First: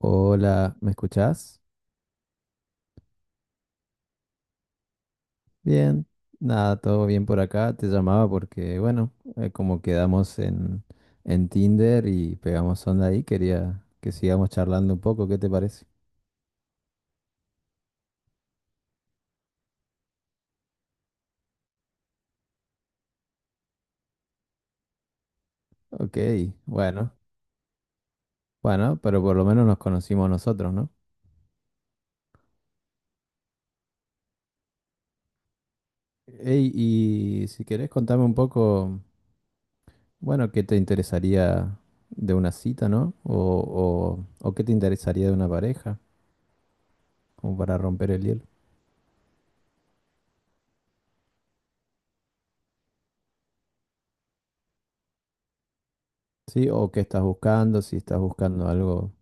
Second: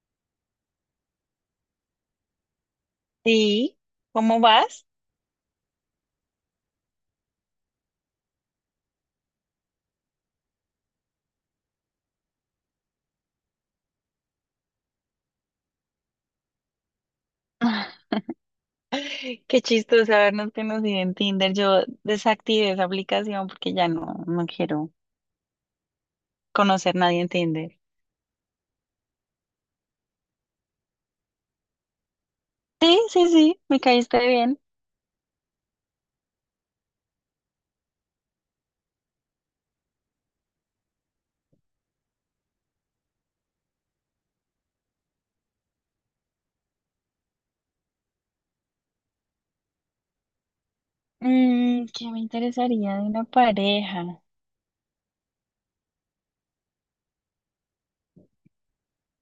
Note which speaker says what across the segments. Speaker 1: Hola, ¿me escuchás?
Speaker 2: Sí, ¿cómo vas?
Speaker 1: Bien, nada, todo bien por acá. Te llamaba porque, bueno, como quedamos en Tinder y pegamos onda ahí, quería que sigamos charlando un poco, ¿qué te parece?
Speaker 2: Ah, qué chistoso habernos conocido en Tinder. Yo desactivé esa aplicación porque ya no, no quiero
Speaker 1: Ok,
Speaker 2: conocer
Speaker 1: bueno,
Speaker 2: nadie en Tinder.
Speaker 1: bueno, pero por lo menos nos conocimos nosotros, ¿no?
Speaker 2: Sí, sí, sí, me caíste bien.
Speaker 1: Ey, y si querés contame un poco, bueno, ¿qué te interesaría de una cita, ¿no? O qué te interesaría de una pareja, como para romper el hielo.
Speaker 2: ¿Qué me interesaría de una pareja?
Speaker 1: Sí, o qué estás buscando, si estás buscando algo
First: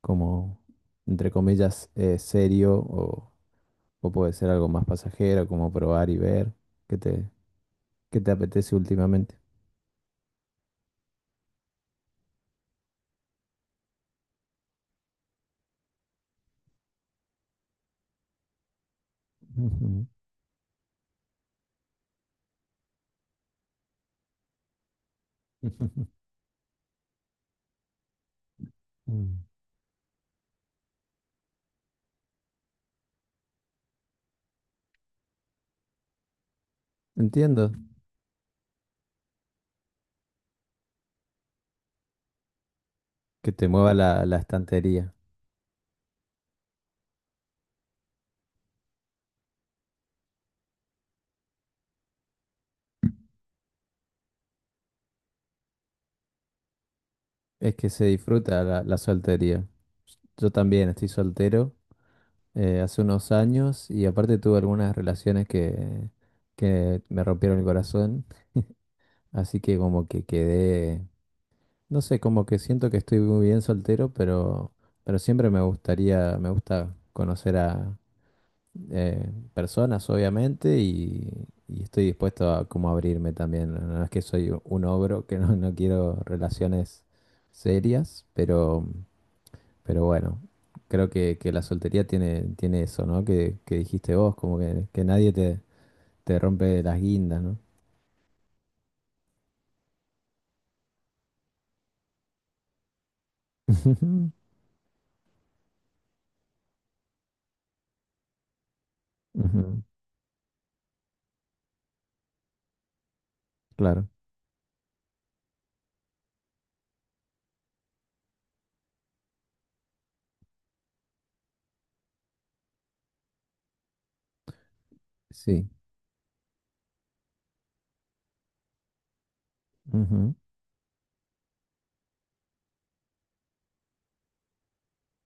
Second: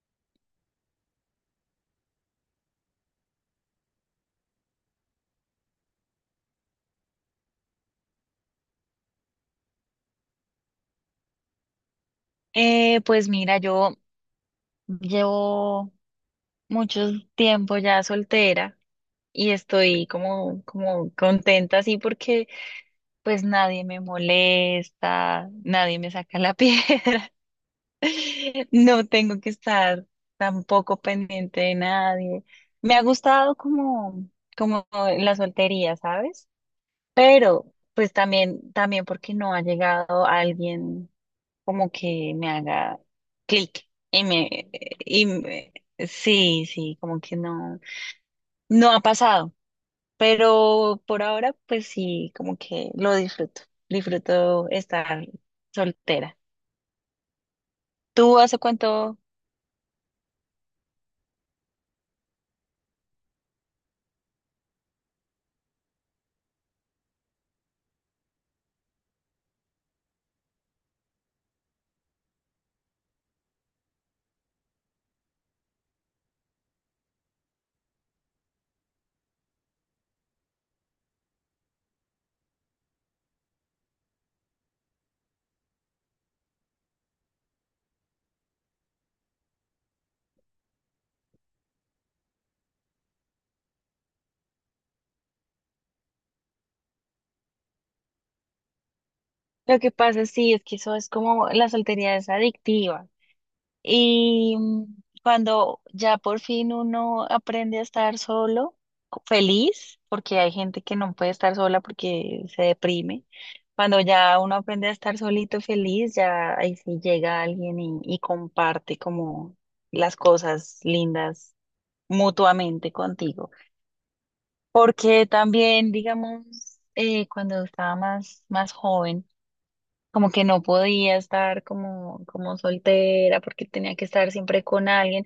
Speaker 1: como, entre comillas, serio o puede ser algo más pasajero, como probar y ver qué te, qué te apetece últimamente.
Speaker 2: Pues mira, yo llevo mucho tiempo ya soltera y
Speaker 1: Ujú.
Speaker 2: estoy como contenta así porque pues nadie me molesta, nadie me saca la piedra. No tengo
Speaker 1: Mm.
Speaker 2: que estar tampoco pendiente de nadie. Me ha gustado como, como la soltería, ¿sabes?
Speaker 1: Entiendo
Speaker 2: Pero pues también porque no ha llegado alguien como que me haga
Speaker 1: que te
Speaker 2: clic
Speaker 1: mueva la estantería.
Speaker 2: y me- sí, sí, como que no, no ha pasado. Pero por ahora, pues sí, como que lo disfruto. Disfruto estar soltera.
Speaker 1: Es que se
Speaker 2: ¿Tú hace
Speaker 1: disfruta la
Speaker 2: cuánto?
Speaker 1: soltería. Yo también estoy soltero hace unos años y aparte tuve algunas relaciones que me rompieron el corazón. Así que como que quedé. No sé, como que siento que estoy muy bien soltero, pero siempre me gustaría, me gusta conocer a personas, obviamente, y estoy dispuesto a como abrirme también. No es que soy un ogro, que no, no quiero relaciones serias, pero bueno, creo que la soltería tiene, tiene eso, ¿no? Que dijiste vos, como que nadie te, te rompe las guindas, ¿no?
Speaker 2: Lo que pasa, sí, es que eso es como la soltería es adictiva. Y cuando ya por fin uno aprende a estar solo,
Speaker 1: Ujú, ujú,
Speaker 2: feliz, porque hay gente que no puede estar sola porque se deprime. Cuando
Speaker 1: claro,
Speaker 2: ya uno aprende a estar solito feliz, ya ahí sí llega alguien y comparte como las cosas lindas mutuamente contigo. Porque
Speaker 1: sí,
Speaker 2: también, digamos, cuando estaba más joven, como
Speaker 1: ujú,
Speaker 2: que no podía estar como, como soltera porque tenía que estar siempre con alguien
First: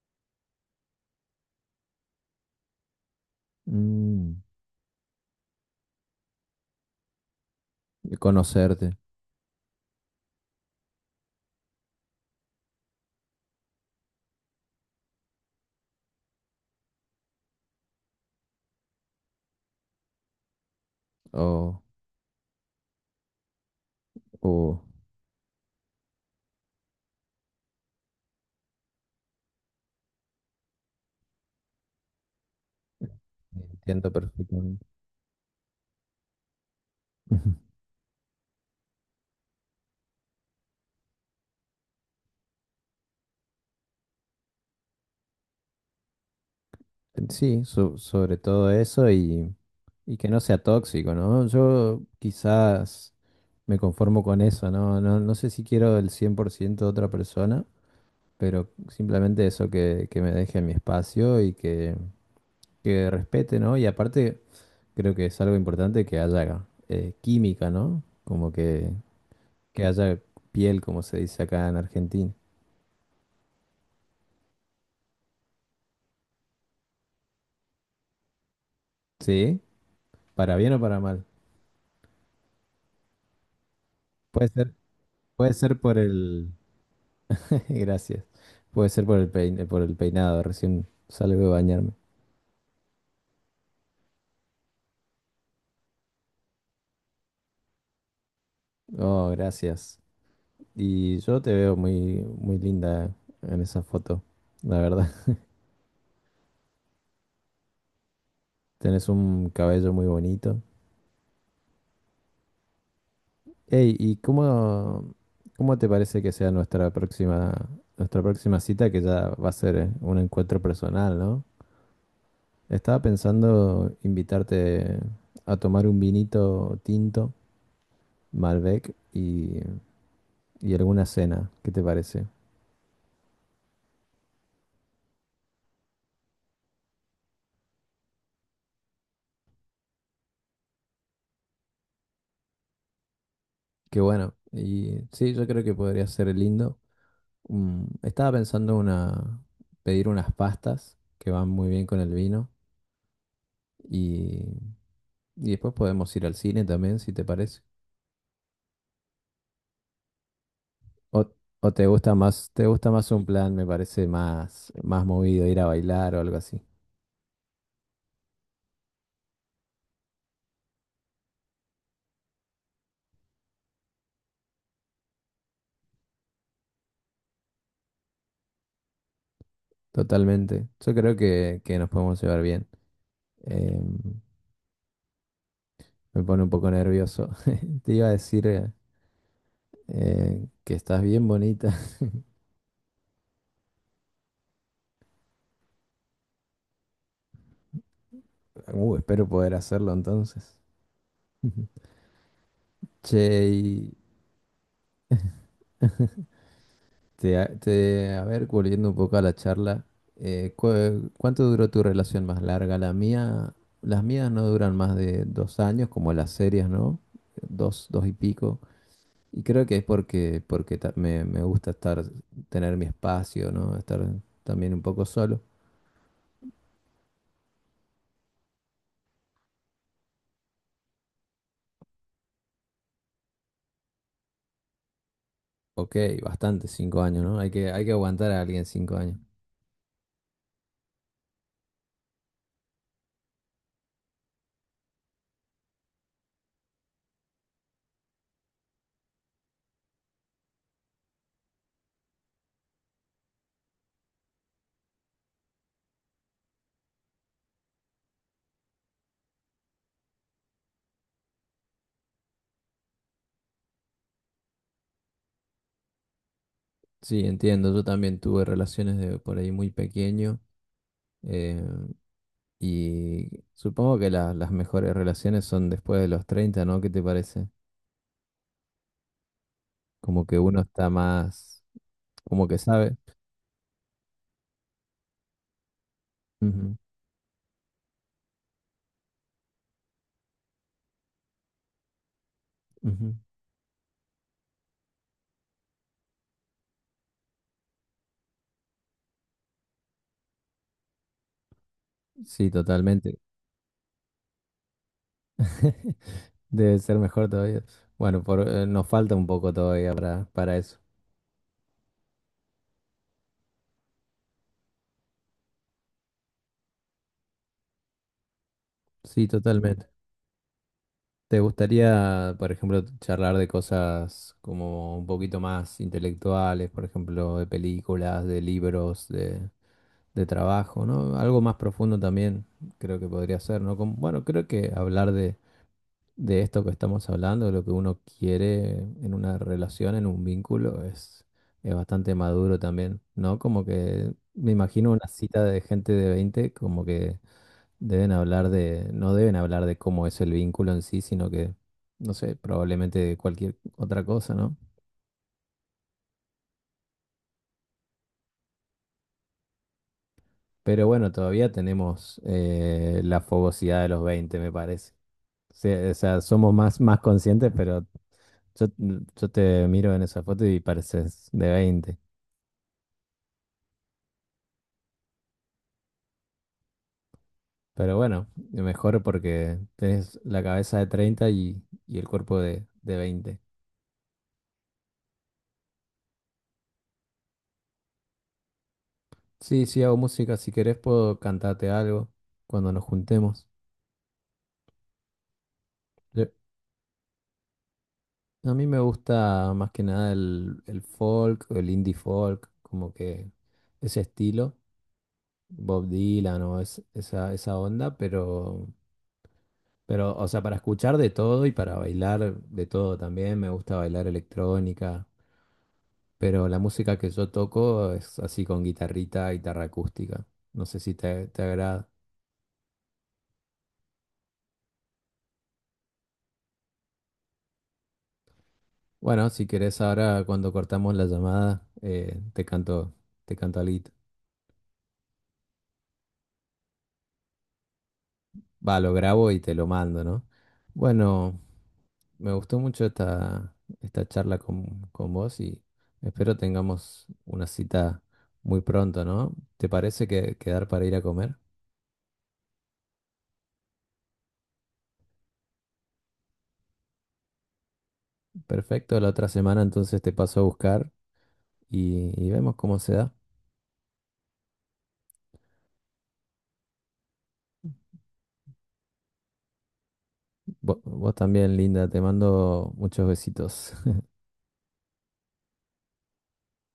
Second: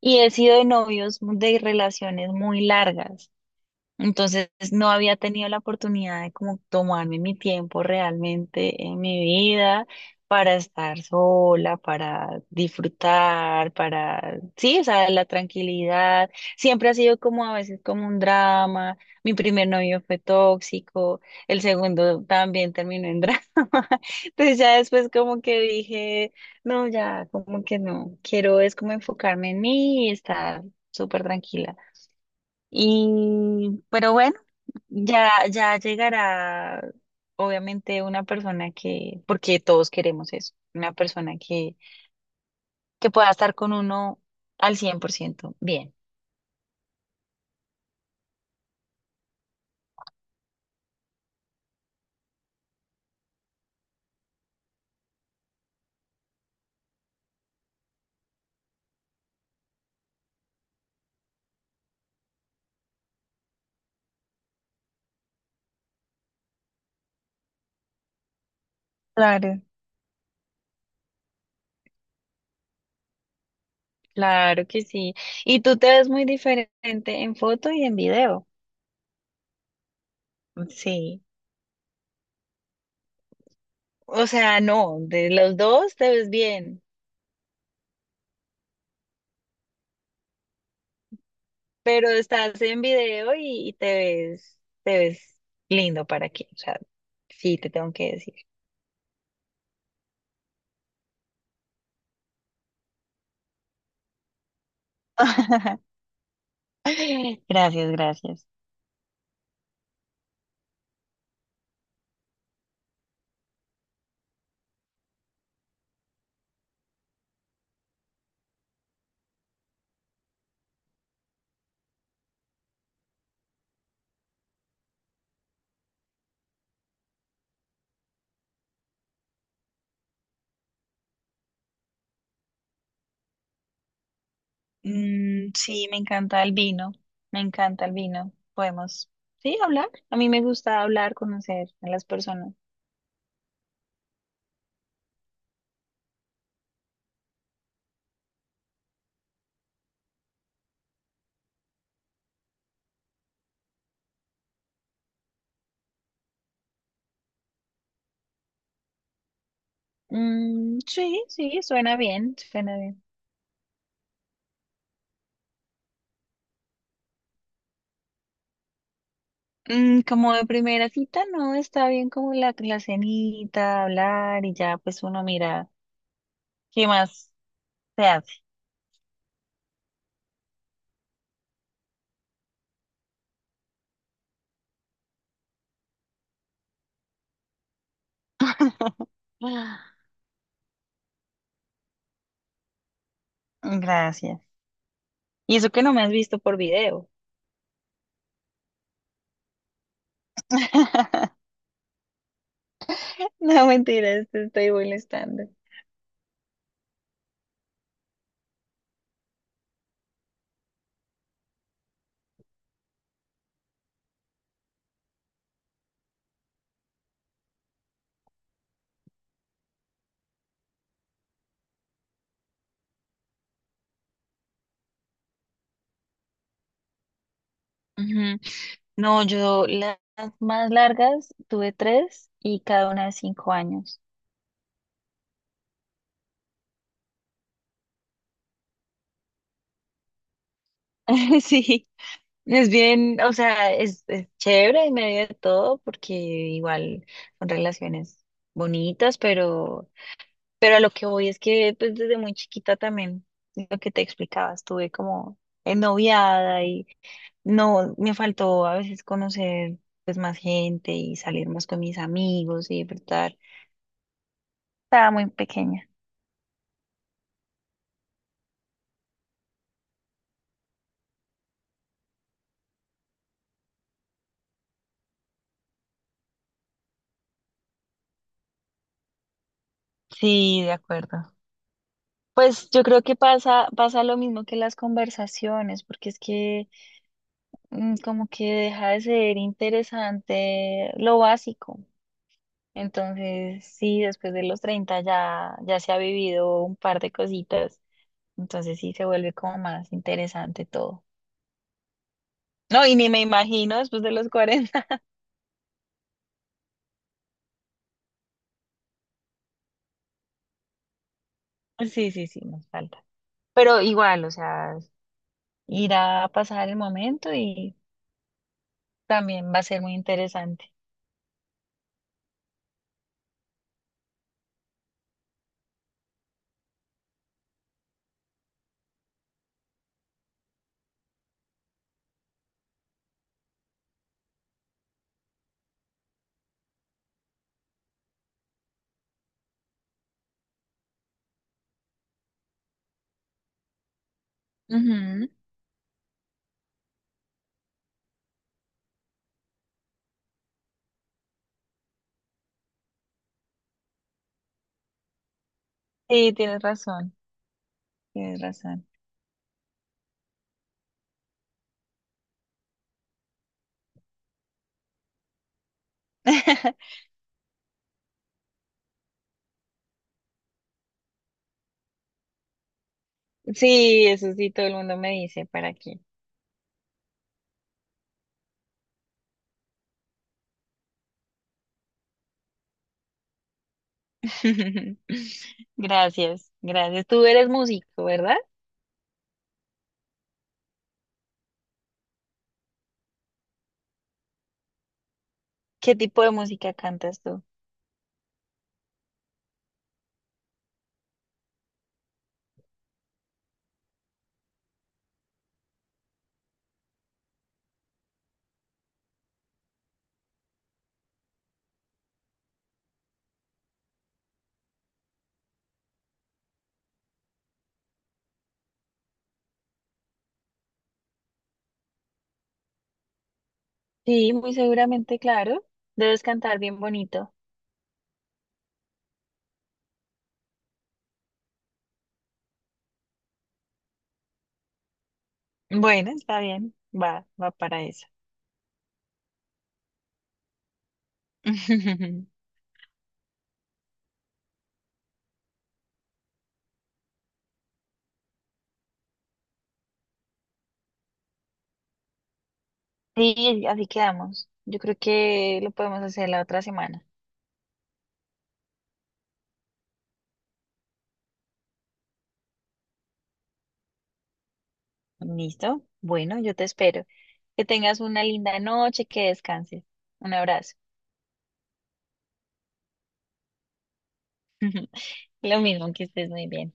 Speaker 2: y he sido de novios de relaciones muy largas.
Speaker 1: mm,
Speaker 2: Entonces no había tenido la oportunidad de como tomarme mi tiempo
Speaker 1: de
Speaker 2: realmente
Speaker 1: conocerte.
Speaker 2: en mi vida para estar sola, para disfrutar, para, sí, o sea, la tranquilidad. Siempre ha sido como a veces como un drama. Mi primer novio fue tóxico, el
Speaker 1: O
Speaker 2: segundo también terminó en drama. Entonces ya
Speaker 1: o
Speaker 2: después como que dije, no, ya, como que no, quiero es como enfocarme en mí y estar súper tranquila. Y,
Speaker 1: entiendo
Speaker 2: pero bueno.
Speaker 1: perfectamente.
Speaker 2: Ya, ya llegará,
Speaker 1: Ujú.
Speaker 2: obviamente, una persona que, porque todos queremos eso, una persona que pueda estar con uno al 100% bien.
Speaker 1: Sí, sobre todo eso y que no sea tóxico, ¿no? Yo quizás me conformo con eso, ¿no? No, no sé si quiero el 100% de otra persona, pero simplemente eso que me deje mi espacio y que respete, ¿no? Y aparte creo que es algo importante que haya química, ¿no? Como
Speaker 2: Claro,
Speaker 1: que haya piel, como se dice acá en Argentina.
Speaker 2: claro que sí. Y tú te ves muy diferente en foto y en video.
Speaker 1: ¿Sí? ¿Para bien o para
Speaker 2: Sí.
Speaker 1: mal?
Speaker 2: O
Speaker 1: Puede
Speaker 2: sea,
Speaker 1: ser,
Speaker 2: no, de
Speaker 1: puede
Speaker 2: los
Speaker 1: ser
Speaker 2: dos
Speaker 1: por
Speaker 2: te ves
Speaker 1: el.
Speaker 2: bien,
Speaker 1: Gracias. Puede ser por el por el peinado. Recién salgo de bañarme.
Speaker 2: pero estás en video y te ves lindo para qué. O sea, sí, te tengo que decir.
Speaker 1: Oh, gracias. Y yo te veo muy, muy linda en esa foto, la verdad.
Speaker 2: Gracias, gracias.
Speaker 1: Tenés un cabello muy bonito. Ey, ¿y cómo, cómo te parece que sea nuestra próxima cita, que ya va a ser un encuentro personal, ¿no? Estaba pensando invitarte a tomar un vinito tinto, Malbec, y alguna cena, ¿qué te parece?
Speaker 2: Mm, sí, me encanta el vino, me encanta el vino. Podemos, sí, hablar. A mí me gusta hablar, conocer a las personas.
Speaker 1: Qué bueno. Y sí, yo creo que podría ser lindo. Mm, estaba pensando una pedir unas pastas que van muy bien con el vino y, y después podemos ir al cine también, si te parece.
Speaker 2: Mm,
Speaker 1: O,
Speaker 2: sí, sí,
Speaker 1: o
Speaker 2: suena bien,
Speaker 1: te
Speaker 2: suena
Speaker 1: gusta
Speaker 2: bien.
Speaker 1: más un plan, me parece más, más movido, ir a bailar o algo así.
Speaker 2: Como de primera cita, no, está bien como la cenita, hablar y ya, pues uno mira qué más se hace.
Speaker 1: Totalmente. Yo creo que nos podemos llevar bien. Em, me pone un poco nervioso. Te iba a decir
Speaker 2: Ah,
Speaker 1: que estás bien bonita.
Speaker 2: gracias. Y eso que no me has visto por video.
Speaker 1: Espero poder hacerlo entonces. Che,
Speaker 2: No,
Speaker 1: y
Speaker 2: mentiras, te estoy molestando.
Speaker 1: te, a ver, volviendo un poco a la charla, ¿cuánto duró tu relación más larga? La mía, las mías no duran más de dos años, como las series, ¿no? Dos, dos y pico. Y creo que es porque, porque me, me gusta estar, tener mi espacio, ¿no? Estar también un poco solo.
Speaker 2: Ujú. No, yo las más largas tuve tres y cada una de 5 años.
Speaker 1: Ok, bastante, 5 años, ¿no? Hay que aguantar a alguien 5 años.
Speaker 2: Sí, es bien, o sea, es chévere en medio de todo porque igual son relaciones bonitas, pero a lo que voy es que pues, desde muy chiquita también, lo que te explicaba, estuve como ennoviada y no, me faltó a veces conocer pues más gente y salir más con mis amigos y disfrutar. Estaba muy pequeña.
Speaker 1: Sí, entiendo. Yo también tuve relaciones de por ahí muy pequeño. eh, Y supongo que las mejores relaciones son después de los 30 ¿no? ¿Qué te parece? Como que uno
Speaker 2: Sí, de
Speaker 1: está
Speaker 2: acuerdo.
Speaker 1: más, como que
Speaker 2: Pues yo
Speaker 1: sabe.
Speaker 2: creo que pasa lo mismo que las conversaciones, porque es que
Speaker 1: Ujú,
Speaker 2: como que deja de ser interesante lo básico.
Speaker 1: ujú.
Speaker 2: Entonces, sí, después de los 30 ya, ya se ha vivido un par de cositas. Entonces sí se vuelve como más interesante todo.
Speaker 1: Sí,
Speaker 2: No, y ni
Speaker 1: totalmente.
Speaker 2: me imagino después de los 40.
Speaker 1: Debe ser mejor todavía. Bueno, por, nos falta un poco todavía para eso.
Speaker 2: Sí, sí, sí, nos falta. Pero igual, o sea, irá a pasar el momento y
Speaker 1: Sí,
Speaker 2: también va a ser
Speaker 1: totalmente.
Speaker 2: muy interesante.
Speaker 1: ¿Te gustaría, por ejemplo, charlar de cosas como un poquito más intelectuales, por ejemplo, de películas, de libros, de trabajo, ¿no? Algo más profundo también creo que podría ser, ¿no? Como- bueno, creo que hablar de esto que estamos hablando, de lo que uno quiere en una relación, en un vínculo, es bastante maduro también, ¿no? Como que me imagino una cita de gente de 20 como que deben hablar de, no deben hablar de cómo es el vínculo en sí, sino que, no sé, probablemente de cualquier otra cosa, ¿no?
Speaker 2: Sí, tienes razón, tienes razón.
Speaker 1: Pero bueno, todavía tenemos la fogosidad de los 20 me parece. Sí, o sea, somos más, más conscientes, pero yo, yo te miro en esa foto y pareces de 20.
Speaker 2: Sí, eso sí, todo el mundo me dice, ¿para qué?
Speaker 1: Pero bueno, mejor porque tenés la cabeza de 30 y el cuerpo de 20.
Speaker 2: Gracias, gracias. Tú eres músico, ¿verdad?
Speaker 1: Sí, sí, hago música. Si querés, puedo cantarte algo cuando nos juntemos.
Speaker 2: ¿Qué tipo
Speaker 1: Yo,
Speaker 2: de música cantas tú?
Speaker 1: a mí me gusta más que nada el, el folk, el indie folk, como que ese estilo, Bob Dylan o esa, esa onda, pero. Pero, o sea, para escuchar de todo y para bailar de todo también, me gusta bailar electrónica, pero la música que yo toco es así con guitarrita, guitarra acústica. No sé si te, te agrada.
Speaker 2: Sí, muy seguramente, claro. Debes cantar bien bonito.
Speaker 1: Bueno, si querés ahora cuando cortamos la llamada, te canto algo.
Speaker 2: Bueno, está bien, va, va para eso.
Speaker 1: Va, lo grabo y te lo mando, ¿no? Bueno, me gustó mucho esta, esta charla con vos y espero tengamos una cita muy pronto, ¿no? ¿Te parece que quedar para ir a comer?
Speaker 2: Sí, así quedamos. Yo creo que lo podemos hacer la otra semana.
Speaker 1: Perfecto, la otra semana entonces te paso a buscar y vemos cómo se da.
Speaker 2: ¿Listo? Bueno, yo te espero. Que tengas una linda noche, que descanses. Un abrazo.
Speaker 1: Vos, también, linda, te mando muchos besitos.
Speaker 2: Lo mismo que estés muy bien.